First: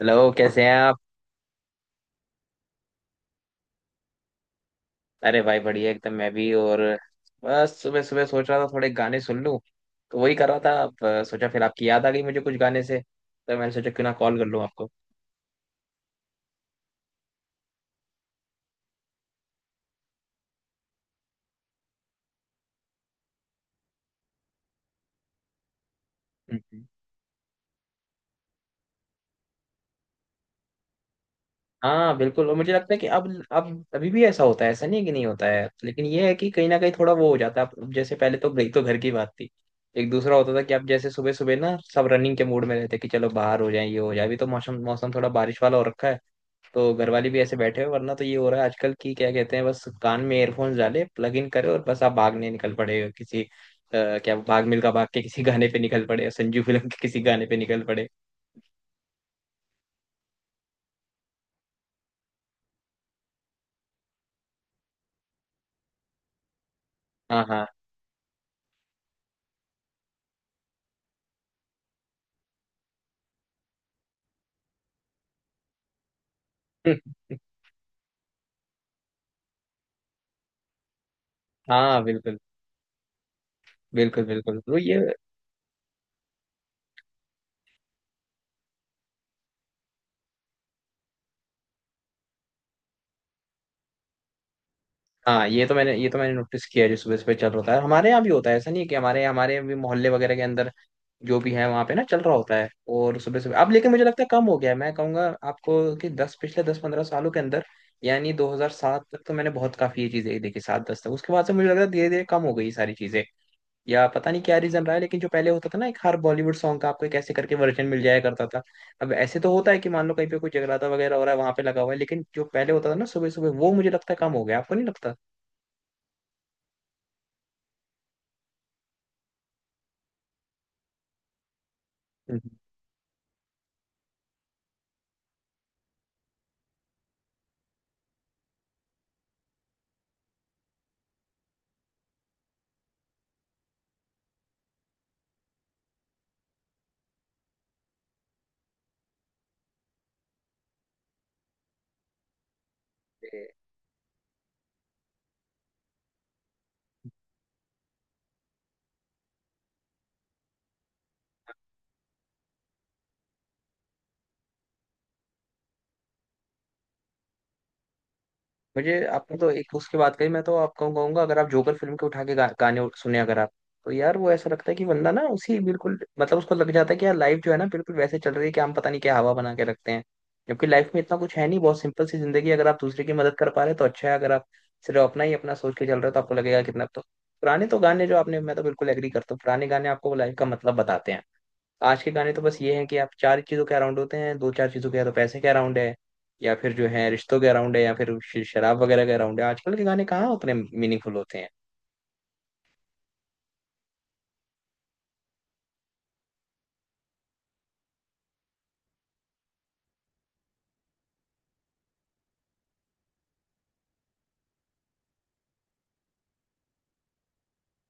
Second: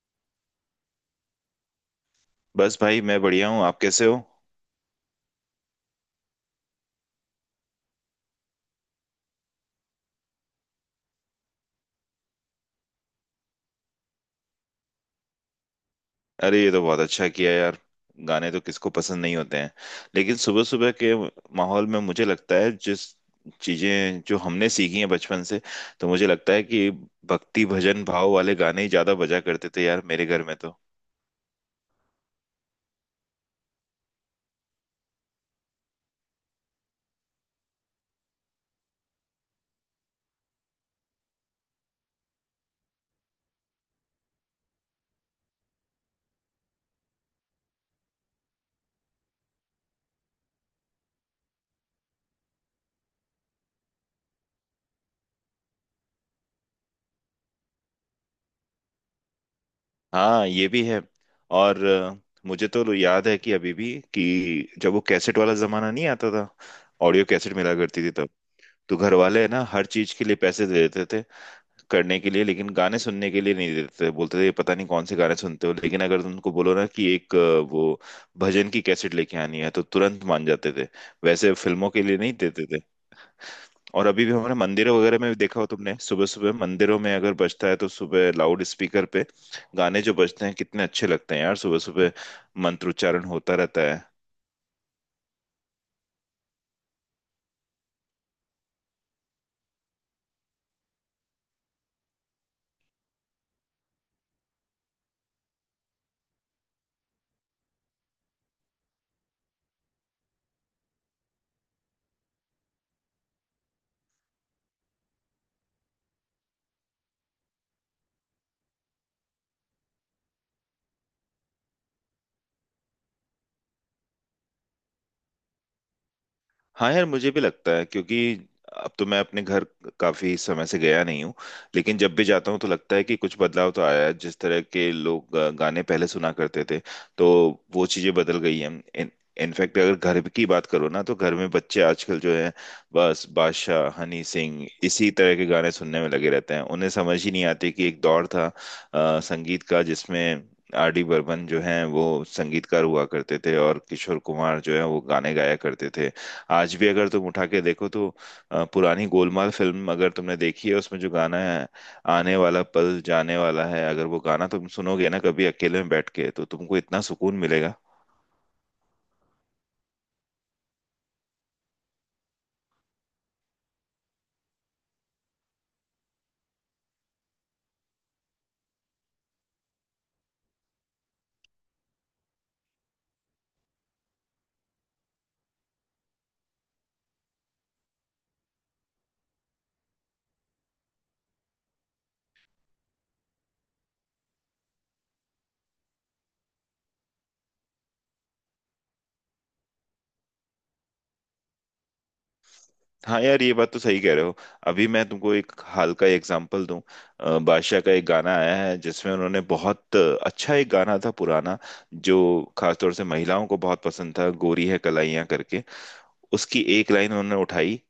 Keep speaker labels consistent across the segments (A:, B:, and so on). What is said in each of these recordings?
A: Hello, कैसे हैं आप?
B: बस भाई मैं बढ़िया हूँ। आप कैसे हो?
A: अरे भाई, बढ़िया एकदम। मैं भी और बस सुबह सुबह सोच रहा था थोड़े गाने सुन लूं, तो वही कर रहा था। सोचा फिर आपकी याद आ गई मुझे कुछ गाने से, तो मैंने सोचा क्यों ना कॉल कर लूं आपको।
B: अरे ये तो बहुत अच्छा किया यार। गाने तो किसको पसंद नहीं होते हैं, लेकिन सुबह सुबह के माहौल में मुझे लगता है जिस चीजें जो हमने सीखी हैं बचपन से, तो मुझे लगता है
A: हम्म।
B: कि भक्ति भजन भाव वाले गाने ही ज्यादा बजा करते थे यार मेरे घर में तो।
A: हाँ, बिल्कुल। और मुझे लगता है कि अब अभी भी ऐसा होता है, ऐसा नहीं है कि नहीं होता है, लेकिन ये है कि कहीं ना कहीं थोड़ा वो हो जाता है। अब जैसे पहले तो एक तो घर की बात थी, एक दूसरा होता था कि आप जैसे सुबह सुबह ना सब रनिंग के मूड में रहते कि चलो बाहर हो जाए ये हो जाए। अभी तो मौसम मौसम थोड़ा बारिश वाला हो रखा है, तो घर वाले भी ऐसे बैठे हो। वरना तो ये हो रहा है आजकल की क्या कहते हैं, बस कान में एयरफोन्स डाले, प्लग इन करे, और बस आप भागने निकल पड़े हो किसी क्या भाग मिल्खा भाग के किसी गाने पे निकल पड़े, संजू फिल्म के किसी गाने पे निकल पड़े।
B: हाँ ये भी है। और मुझे तो याद है कि अभी भी कि जब वो कैसेट वाला जमाना नहीं आता था, ऑडियो
A: हाँ,
B: कैसेट
A: हाँ।
B: मिला करती थी तब। तो घर वाले है ना हर चीज के लिए पैसे दे देते थे करने के लिए, लेकिन गाने सुनने के लिए नहीं देते थे। बोलते थे पता नहीं कौन से गाने सुनते हो, लेकिन अगर तुमको बोलो ना कि वो भजन की कैसेट लेके आनी है तो तुरंत मान जाते थे। वैसे फिल्मों
A: हाँ,
B: के लिए नहीं
A: बिल्कुल
B: देते थे। और
A: बिल्कुल।
B: अभी भी हमारे
A: बिल्कुल, तो
B: मंदिरों
A: ये,
B: वगैरह में भी देखा हो तुमने, सुबह सुबह मंदिरों में अगर बजता है तो सुबह लाउड स्पीकर पे गाने जो बजते हैं कितने अच्छे लगते हैं यार सुबह सुबह, मंत्रोच्चारण होता रहता है।
A: हाँ, ये तो मैंने, ये तो मैंने नोटिस किया है। जो सुबह सुबह चल रहा था हमारे यहाँ भी होता है, ऐसा नहीं है कि हमारे हमारे भी मोहल्ले वगैरह के अंदर जो भी है वहां पे ना चल रहा होता है। और सुबह सुबह अब लेकिन मुझे लगता है कम हो गया है, मैं कहूंगा आपको, कि दस पिछले 10-15 सालों के अंदर। यानी 2007 तक तो मैंने बहुत काफी ये चीजें देखी, सात दस तक। उसके बाद से मुझे लग रहा है धीरे धीरे कम हो गई ये सारी चीजें, या पता नहीं क्या रीजन रहा है। लेकिन जो पहले होता था ना, एक हर बॉलीवुड सॉन्ग का आपको एक ऐसे करके वर्जन मिल जाया करता था। अब ऐसे तो होता है कि मान लो कहीं पे कोई जगराता वगैरह हो रहा है वहां पे लगा हुआ है, लेकिन जो पहले होता था ना सुबह सुबह, वो मुझे लगता है कम हो गया। आपको नहीं लगता?
B: हाँ यार मुझे भी लगता है, क्योंकि अब तो मैं अपने घर काफी समय से गया नहीं हूँ, लेकिन जब भी जाता हूँ तो लगता है कि कुछ बदलाव तो आया है। जिस तरह के लोग गाने पहले सुना करते थे, तो वो चीजें बदल गई हैं। इन इनफैक्ट अगर घर की बात करो ना, तो घर में बच्चे आजकल जो है बस बादशाह हनी सिंह इसी तरह के गाने सुनने में लगे रहते हैं। उन्हें समझ ही नहीं आती कि एक दौर था संगीत का जिसमें आर डी बर्मन जो है वो संगीतकार हुआ करते
A: हम्म।
B: थे और किशोर कुमार जो है वो गाने गाया करते थे। आज भी अगर तुम उठा के देखो तो पुरानी गोलमाल फिल्म अगर तुमने देखी है उसमें जो गाना है आने वाला पल जाने वाला है, अगर वो गाना तुम सुनोगे ना कभी अकेले में बैठ के तो तुमको इतना सुकून मिलेगा।
A: मुझे आपने तो एक उसकी बात कही, मैं तो आपको कहूंगा अगर आप जोकर फिल्म के उठा के गाने सुने अगर आप, तो यार वो ऐसा लगता है कि बंदा ना उसी बिल्कुल, मतलब उसको लग जाता है कि यार लाइफ जो है ना बिल्कुल वैसे चल रही है, कि हम पता नहीं क्या हवा बना के रखते हैं। जबकि लाइफ में इतना कुछ है नहीं, बहुत सिंपल सी जिंदगी है। अगर आप दूसरे की मदद कर पा रहे हो तो अच्छा है, अगर आप सिर्फ अपना ही अपना सोच के चल रहे हो तो आपको लगेगा कितना तो। पुराने तो गाने जो आपने, मैं तो बिल्कुल एग्री करता हूँ, पुराने गाने आपको लाइफ का मतलब बताते हैं। आज के गाने तो बस ये है कि आप चार चीजों के अराउंड होते हैं, दो चार चीजों के, या तो पैसे के अराउंड है, या फिर जो है रिश्तों के अराउंड है, या फिर शराब वगैरह के अराउंड है। आजकल के गाने कहाँ उतने मीनिंगफुल होते हैं?
B: हाँ यार ये बात तो सही कह रहे हो। अभी मैं तुमको एक हाल का एग्जांपल दूं। बादशाह का एक गाना आया है जिसमें उन्होंने, बहुत अच्छा एक गाना था पुराना जो खासतौर से महिलाओं को बहुत पसंद था, गोरी है कलाइयाँ करके, उसकी एक लाइन उन्होंने उठाई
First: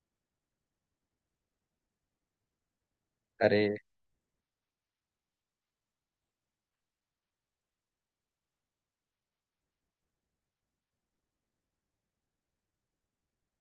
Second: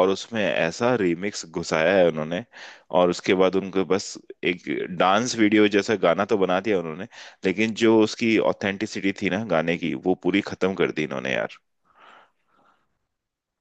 B: और उसमें ऐसा रिमिक्स घुसाया है उन्होंने। और उसके बाद
A: अरे,
B: उनको बस एक डांस वीडियो जैसा गाना तो बना दिया उन्होंने, लेकिन जो उसकी ऑथेंटिसिटी थी ना गाने की वो पूरी खत्म कर दी इन्होंने यार।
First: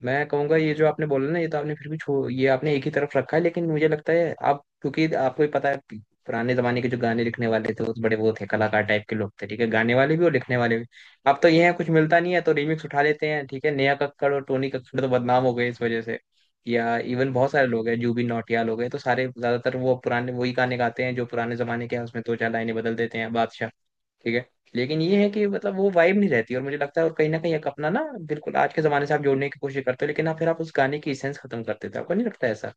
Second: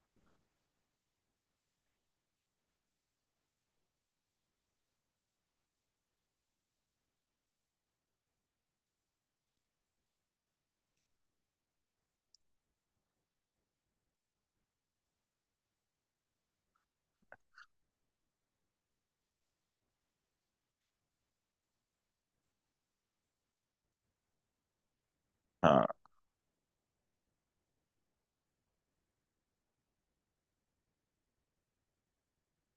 A: मैं कहूंगा ये जो आपने बोला ना, ये तो आपने फिर भी छो, ये आपने एक ही तरफ रखा है, लेकिन मुझे लगता है, आप क्योंकि आपको ही पता है कि पुराने जमाने के जो गाने लिखने वाले थे वो तो बड़े वो थे, कलाकार टाइप के लोग थे ठीक है, गाने वाले भी और लिखने वाले भी। अब तो ये है कुछ मिलता नहीं है तो रीमिक्स उठा लेते हैं। ठीक है, नेहा कक्कड़ और टोनी कक्कड़ तो बदनाम हो गए इस वजह से, या इवन बहुत सारे लोग हैं, जूबिन नौटियाल हो गए, तो सारे ज्यादातर वो पुराने वही गाने गाते हैं जो पुराने जमाने के हैं, उसमें दो चार लाइनें बदल देते हैं, बादशाह, ठीक है। लेकिन ये है कि मतलब
B: हाँ
A: वो वाइब नहीं रहती, और मुझे लगता है, और कहीं ना कहीं एक अपना ना, बिल्कुल आज के जमाने से आप जोड़ने की कोशिश करते हो, लेकिन आप फिर आप उस गाने की इसेंस खत्म कर देते हो। आपको नहीं लगता ऐसा?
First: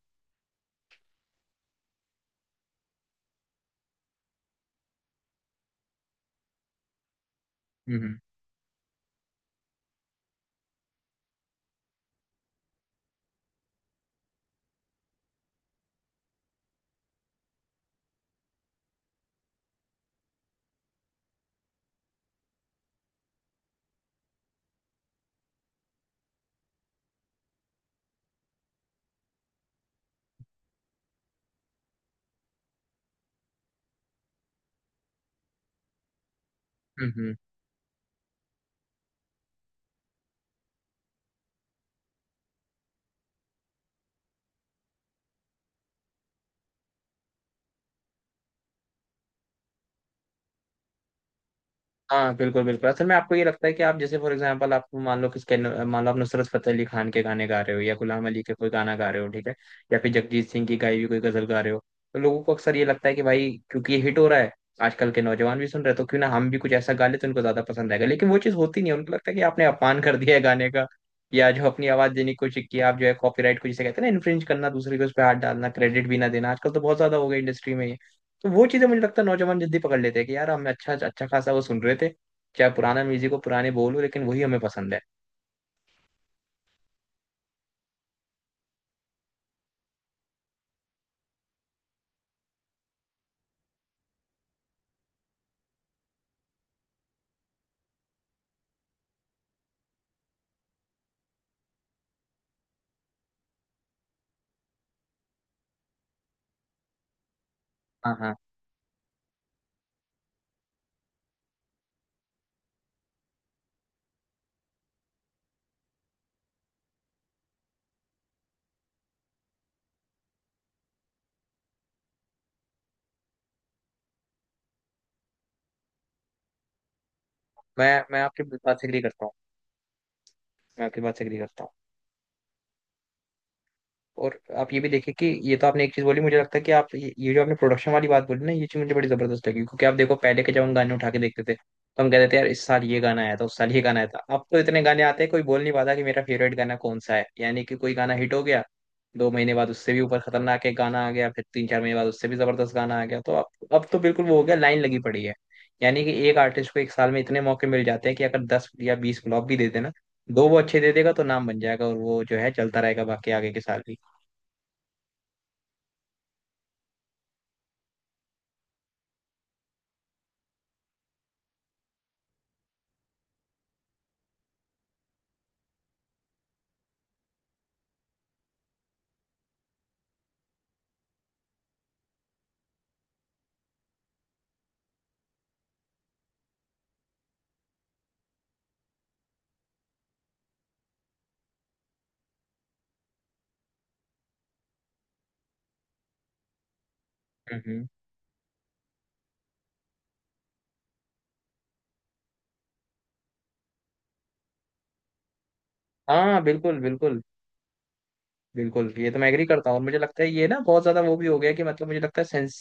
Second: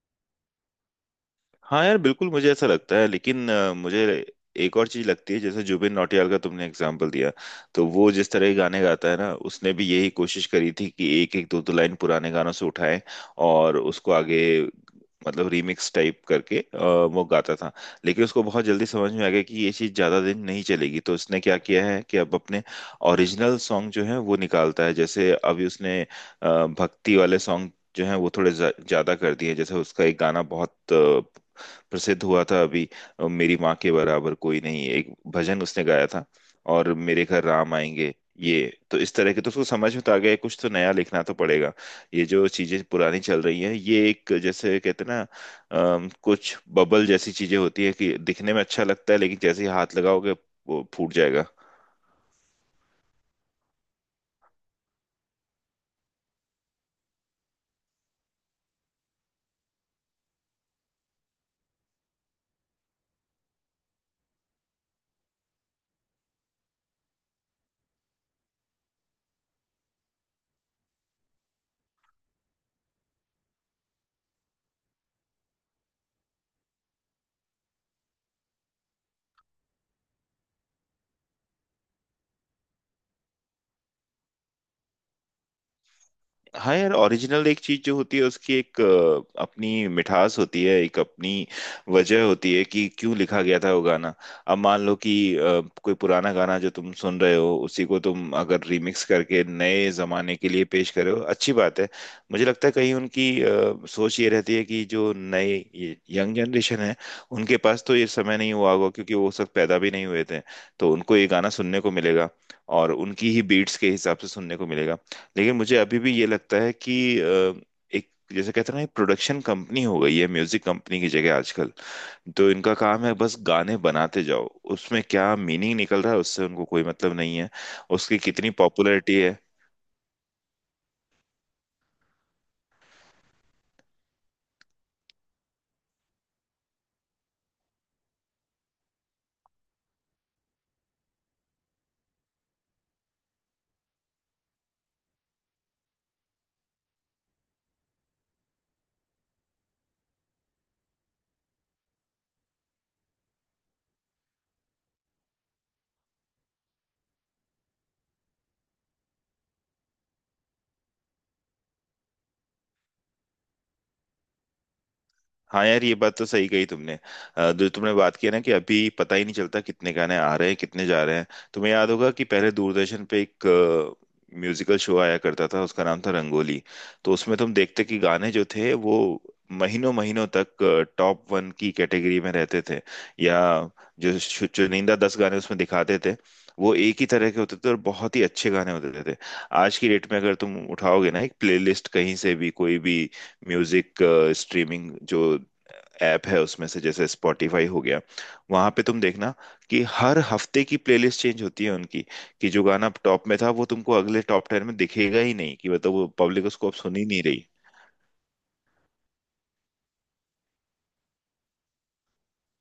B: हाँ यार बिल्कुल मुझे ऐसा लगता है, लेकिन मुझे एक और चीज लगती है। जैसे जुबिन नौटियाल का तुमने एग्जाम्पल दिया, तो वो
A: हम्म,
B: जिस तरह के गाने गाता है ना उसने भी यही कोशिश करी थी कि एक एक दो दो लाइन पुराने गानों से उठाएं और उसको आगे मतलब रीमिक्स टाइप करके वो गाता था। लेकिन उसको बहुत जल्दी समझ में आ गया कि ये चीज़ ज़्यादा दिन नहीं चलेगी, तो उसने क्या किया है कि अब अपने ओरिजिनल सॉन्ग जो है वो निकालता है। जैसे अभी उसने भक्ति वाले सॉन्ग जो है वो थोड़े ज़्यादा कर दिए। जैसे उसका एक गाना बहुत प्रसिद्ध हुआ था अभी, मेरी माँ के बराबर कोई नहीं, एक भजन उसने गाया था। और
A: हम्म।
B: मेरे
A: हम्म।
B: घर राम आएंगे, ये। तो इस तरह के तो उसको समझ में तो आ गया कुछ तो नया लिखना तो पड़ेगा। ये जो चीजें पुरानी चल रही हैं ये एक जैसे कहते हैं ना कुछ बबल जैसी चीजें होती है कि दिखने में अच्छा लगता है, लेकिन जैसे ही हाथ लगाओगे वो फूट जाएगा।
A: हाँ, बिल्कुल बिल्कुल। असल में आपको ये लगता है कि आप जैसे फॉर एग्जांपल आप मान लो किसके, मान लो आप नुसरत फतेह अली खान के गाने गा रहे हो, या गुलाम अली के कोई गाना गा रहे हो ठीक है, या फिर जगजीत सिंह की गाई हुई कोई गजल गा रहे हो, तो लोगों को अक्सर ये लगता है कि भाई क्योंकि ये हिट हो रहा है, आजकल के नौजवान भी सुन रहे हैं, तो क्यों ना हम भी कुछ ऐसा गा ले तो उनको ज्यादा पसंद आएगा। लेकिन वो चीज़ होती नहीं है, उनको लगता है कि आपने अपमान कर दिया है गाने का, या जो अपनी आवाज देने की कोशिश की आप, जो है कॉपीराइट को जिसे कहते हैं ना इन्फ्रिंज करना, दूसरे के उस पर हाथ डालना, क्रेडिट भी ना देना, आजकल तो बहुत ज्यादा हो गया इंडस्ट्री में ये। तो वो चीजें मुझे लगता है नौजवान जल्दी पकड़ लेते हैं कि यार हम अच्छा अच्छा खासा वो सुन रहे थे, चाहे पुराना म्यूजिक हो, पुराने बोल हो, लेकिन वही हमें पसंद है।
B: हाँ यार ओरिजिनल एक चीज जो होती है उसकी एक अपनी मिठास होती है, एक अपनी वजह होती है कि क्यों लिखा गया था वो गाना। अब मान लो कि कोई पुराना गाना जो तुम सुन रहे हो उसी को तुम अगर रिमिक्स करके नए जमाने के लिए पेश कर रहे हो, अच्छी बात है। मुझे लगता है कहीं उनकी सोच ये रहती है कि जो नए ये यंग जनरेशन है उनके पास तो ये
A: हाँ, हाँ।
B: समय नहीं हुआ होगा, क्योंकि वो उस वक्त पैदा भी नहीं हुए थे। तो उनको ये गाना सुनने को मिलेगा और उनकी ही बीट्स के हिसाब से सुनने को मिलेगा। लेकिन मुझे अभी भी ये लगता है कि अ, एक जैसे कहते हैं ना प्रोडक्शन कंपनी हो गई है म्यूजिक कंपनी की जगह आजकल। तो इनका काम है बस गाने बनाते जाओ, उसमें क्या मीनिंग निकल रहा है उससे उनको कोई मतलब नहीं है,
A: मैं
B: उसकी
A: मैं आपकी
B: कितनी
A: बात से एग्री
B: पॉपुलैरिटी
A: करता हूँ।
B: है।
A: मैं आपकी बात से एग्री करता हूँ। और आप ये भी देखिए कि ये तो आपने एक चीज बोली, मुझे लगता है कि आप ये जो आपने प्रोडक्शन वाली बात बोली ना, ये चीज मुझे बड़ी जबरदस्त लगी, क्योंकि आप देखो पहले के, जब हम गाने उठा के देखते थे तो हम कहते थे यार इस साल ये गाना आया था, उस साल ये गाना आया था। अब तो इतने गाने आते हैं कोई बोल नहीं पाता कि मेरा फेवरेट गाना कौन सा है, यानी कि कोई गाना हिट हो गया, 2 महीने बाद उससे भी ऊपर खतरनाक एक गाना आ गया, फिर 3-4 महीने बाद उससे भी जबरदस्त गाना आ गया। तो अब तो बिल्कुल वो हो गया, लाइन लगी पड़ी है। यानी कि एक आर्टिस्ट को 1 साल में इतने मौके मिल जाते हैं कि अगर 10 या 20 फ्लॉप भी दे देना, दो वो अच्छे दे देगा तो नाम बन जाएगा, और वो जो है चलता रहेगा बाकी आगे के साल भी।
B: हाँ यार ये बात तो सही कही तुमने। जो तुमने बात की है ना कि अभी पता ही नहीं चलता कितने गाने आ रहे हैं कितने जा रहे हैं। तुम्हें याद होगा कि पहले दूरदर्शन पे एक म्यूजिकल शो आया करता था, उसका नाम था रंगोली। तो उसमें तुम देखते कि गाने जो थे वो महीनों महीनों तक टॉप वन की कैटेगरी में रहते थे, या जो चुनिंदा 10 गाने उसमें दिखाते थे वो एक ही तरह के होते थे और बहुत ही अच्छे गाने होते थे। आज की डेट में अगर तुम उठाओगे ना एक प्लेलिस्ट कहीं से भी, कोई भी म्यूजिक स्ट्रीमिंग जो ऐप है उसमें से, जैसे स्पॉटिफाई हो
A: हम्म।
B: गया, वहां पे तुम देखना कि हर हफ्ते की प्लेलिस्ट चेंज होती है उनकी। कि जो गाना टॉप में था वो तुमको अगले टॉप टेन में दिखेगा ही नहीं, कि मतलब वो
A: हाँ,
B: पब्लिक उसको अब
A: बिल्कुल
B: सुन ही
A: बिल्कुल।
B: नहीं रही।
A: बिल्कुल, ये तो मैं एग्री करता हूँ। और मुझे लगता है ये ना बहुत ज्यादा वो भी हो गया कि मतलब मुझे लगता है सेंस,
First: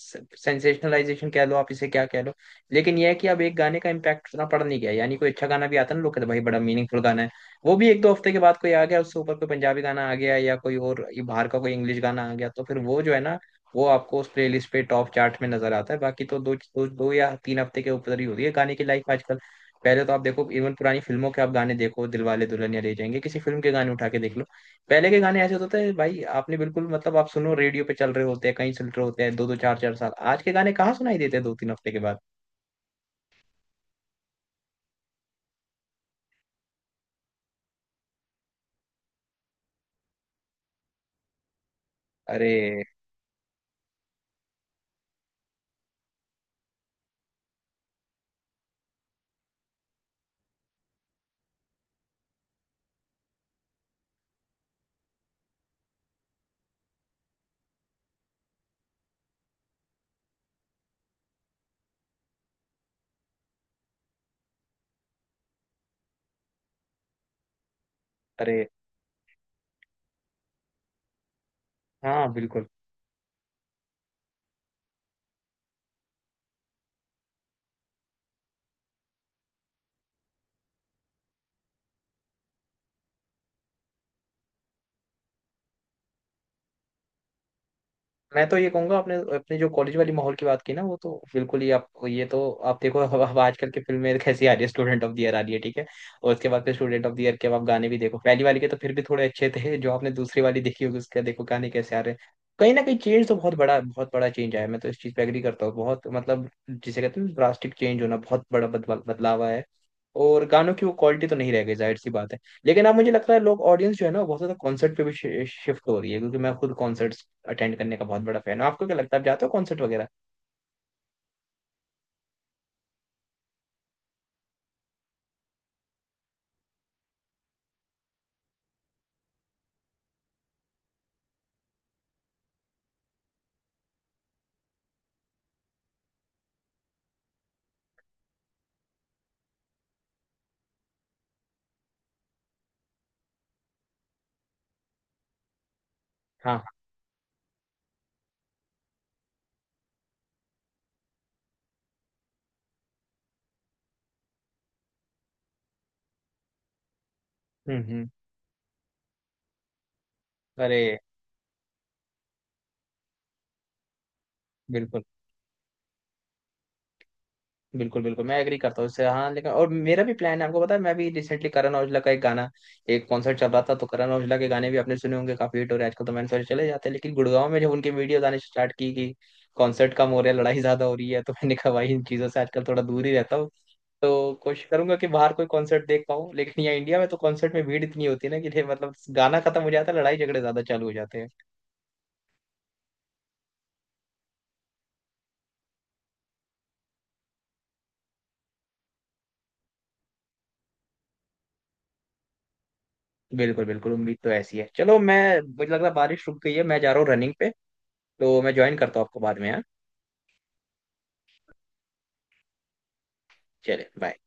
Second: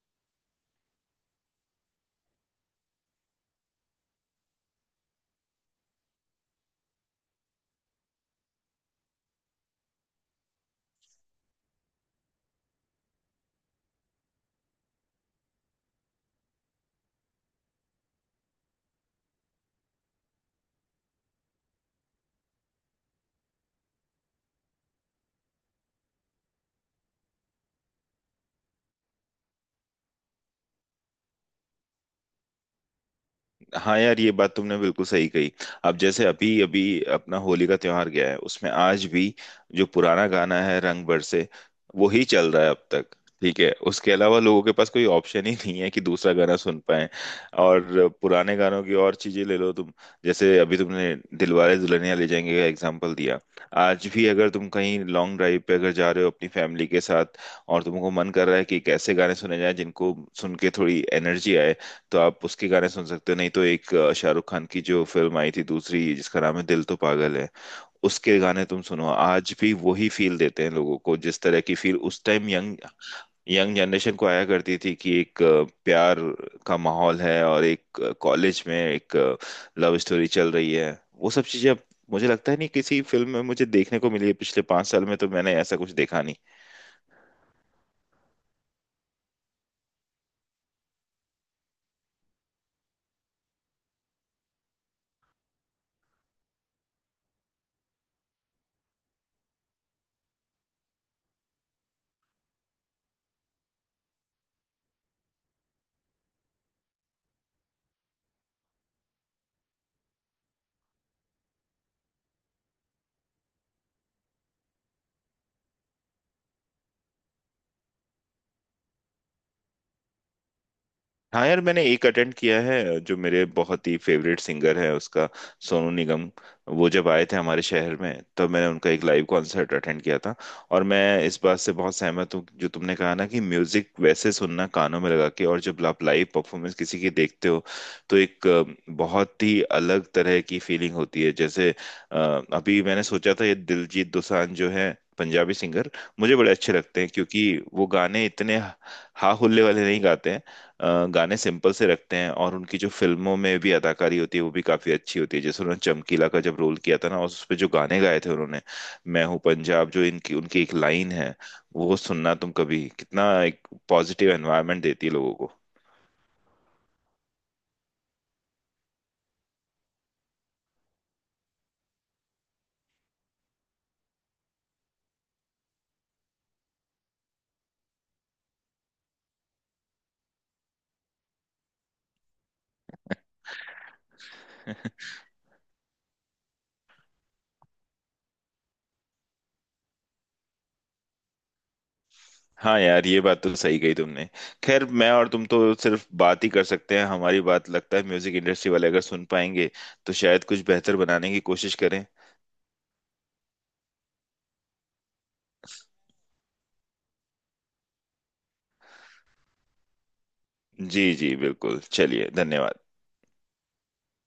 A: सेंसेशनलाइजेशन कह लो आप इसे, क्या कह लो, लेकिन ये है कि अब एक गाने का इम्पैक्ट उतना पड़ नहीं गया, यानी कोई अच्छा गाना भी आता है ना, लोग कहते हैं भाई बड़ा मीनिंगफुल गाना है, वो भी 1-2 हफ्ते के बाद कोई आ गया उससे ऊपर, कोई पंजाबी गाना आ गया, या कोई और ये बाहर का कोई इंग्लिश गाना आ गया, तो फिर वो जो है ना वो आपको उस प्लेलिस्ट पे टॉप चार्ट में नजर आता है। बाकी तो दो दो, 2 या 3 हफ्ते के ऊपर ही होती है गाने की लाइफ आजकल। पहले तो आप देखो इवन पुरानी फिल्मों के आप गाने देखो, दिलवाले दुल्हनिया ले जाएंगे, किसी फिल्म के गाने उठा के देख लो, पहले के गाने ऐसे होते थे भाई, आपने बिल्कुल मतलब आप सुनो रेडियो पे चल रहे होते हैं, कहीं सुन रहे होते हैं, दो दो चार चार साल। आज के गाने कहाँ सुनाई देते हैं 2-3 हफ्ते के बाद।
B: हाँ यार ये बात तुमने बिल्कुल सही कही। अब जैसे अभी अभी अपना होली का त्योहार गया है, उसमें आज भी जो पुराना गाना है रंग बरसे वो ही
A: अरे,
B: चल रहा है अब तक। ठीक है, उसके अलावा लोगों के पास कोई ऑप्शन ही नहीं है कि दूसरा गाना सुन पाए। और पुराने गानों की और चीजें ले लो तुम। जैसे अभी तुमने दिलवाले दुल्हनिया ले जाएंगे का एग्जाम्पल दिया, आज भी अगर तुम कहीं लॉन्ग ड्राइव पे अगर जा रहे हो अपनी फैमिली के साथ और तुमको मन कर रहा है कि कैसे गाने सुने जाएं जिनको सुन के थोड़ी एनर्जी आए, तो आप उसके गाने सुन सकते हो। नहीं तो एक शाहरुख खान की जो फिल्म आई थी दूसरी जिसका नाम है दिल तो पागल है, उसके
A: अरे।
B: गाने तुम सुनो आज भी वही फील देते हैं लोगों को, जिस तरह की फील उस
A: हाँ,
B: टाइम
A: बिल्कुल।
B: यंग यंग जनरेशन को आया करती थी कि एक प्यार का माहौल है और एक कॉलेज में एक लव स्टोरी चल रही है। वो सब चीजें अब मुझे लगता है नहीं किसी फिल्म में मुझे देखने को मिली है, पिछले 5 साल में तो मैंने ऐसा कुछ देखा नहीं।
A: मैं तो ये कहूंगा, आपने अपने जो कॉलेज वाली माहौल की बात की ना, वो तो बिल्कुल ही, आप ये तो आप देखो अब आजकल के फिल्म में कैसी आ रही है, स्टूडेंट ऑफ द ईयर आ रही है ठीक है, और उसके बाद फिर स्टूडेंट ऑफ द ईयर के, अब आप गाने भी देखो पहली वाली के तो फिर भी थोड़े अच्छे थे, जो आपने दूसरी वाली देखी होगी उसके देखो गाने कैसे आ रहे हैं। कहीं ना कहीं चेंज तो बहुत बड़ा, बहुत बड़ा चेंज आया है। मैं तो इस चीज पे एग्री करता हूँ बहुत, मतलब जिसे कहते हैं ड्रास्टिक चेंज होना, बहुत बड़ा बदलाव, बदलाव आया है, और गानों की वो क्वालिटी तो नहीं रह गई जाहिर सी बात है। लेकिन अब मुझे लगता है लोग, ऑडियंस जो है ना वो बहुत ज्यादा कॉन्सर्ट पे भी शिफ्ट हो रही है, क्योंकि मैं खुद कॉन्सर्ट्स अटेंड करने का बहुत बड़ा फैन हूँ। आपको क्या लगता है, आप जाते हो कॉन्सर्ट वगैरह?
B: हाँ यार मैंने एक अटेंड किया है जो मेरे बहुत ही फेवरेट सिंगर है उसका, सोनू निगम, वो जब आए थे हमारे शहर में तब मैंने उनका एक लाइव कॉन्सर्ट अटेंड किया था। और मैं इस बात से बहुत सहमत हूँ जो तुमने कहा ना कि म्यूजिक वैसे सुनना कानों में लगा के, और जब आप लाइव परफॉर्मेंस किसी की देखते हो तो एक बहुत ही अलग तरह की फीलिंग होती है। जैसे अ, अभी मैंने सोचा था ये दिलजीत दोसांझ जो है पंजाबी सिंगर, मुझे बड़े
A: हाँ।
B: अच्छे लगते हैं, क्योंकि वो गाने इतने हा हुल्ले वाले नहीं गाते हैं। गाने सिंपल से रखते हैं और उनकी जो फिल्मों में भी अदाकारी होती है वो भी काफी अच्छी होती है। जैसे उन्होंने चमकीला का जब रोल किया था ना उस पे जो
A: हम्म,
B: गाने
A: हम्म।
B: गाए थे उन्होंने, मैं हूँ पंजाब जो इनकी उनकी एक
A: अरे,
B: लाइन है, वो सुनना तुम कभी, कितना एक पॉजिटिव एनवायरनमेंट
A: बिल्कुल
B: देती है लोगों को।
A: बिल्कुल। बिल्कुल, मैं एग्री करता हूँ इससे, हाँ। लेकिन और मेरा भी प्लान है आपको पता है, मैं भी रिसेंटली करण औजला का एक गाना, एक कॉन्सर्ट चल रहा था, तो करण औजला के गाने भी आपने सुने होंगे, काफी हिट हो रहे हैं आजकल, तो मैंने सोचा चले जाते हैं। लेकिन गुड़गांव में जब उनके वीडियोज आने स्टार्ट की कि कॉन्सर्ट कम हो रहा है, लड़ाई ज्यादा हो रही है, तो मैंने कहा भाई इन चीजों से आजकल थोड़ा दूर ही रहता हूँ। तो कोशिश करूंगा कि बाहर कोई कॉन्सर्ट देख पाऊँ, लेकिन यहाँ इंडिया में तो कॉन्सर्ट में भीड़ इतनी होती है ना कि ये मतलब गाना खत्म हो जाता है, लड़ाई झगड़े ज्यादा चालू हो जाते हैं।
B: हाँ यार ये बात तो सही कही तुमने। खैर मैं और तुम तो सिर्फ बात ही कर सकते हैं, हमारी बात लगता है म्यूजिक इंडस्ट्री वाले अगर सुन पाएंगे तो शायद कुछ बेहतर बनाने की कोशिश करें।
A: बिल्कुल बिल्कुल, उम्मीद तो ऐसी है। चलो, मैं, मुझे लग रहा है बारिश रुक गई है, मैं जा रहा हूँ रनिंग पे, तो मैं ज्वाइन करता हूँ आपको बाद में यार।
B: जी जी बिल्कुल, चलिए धन्यवाद।
A: चले, बाय।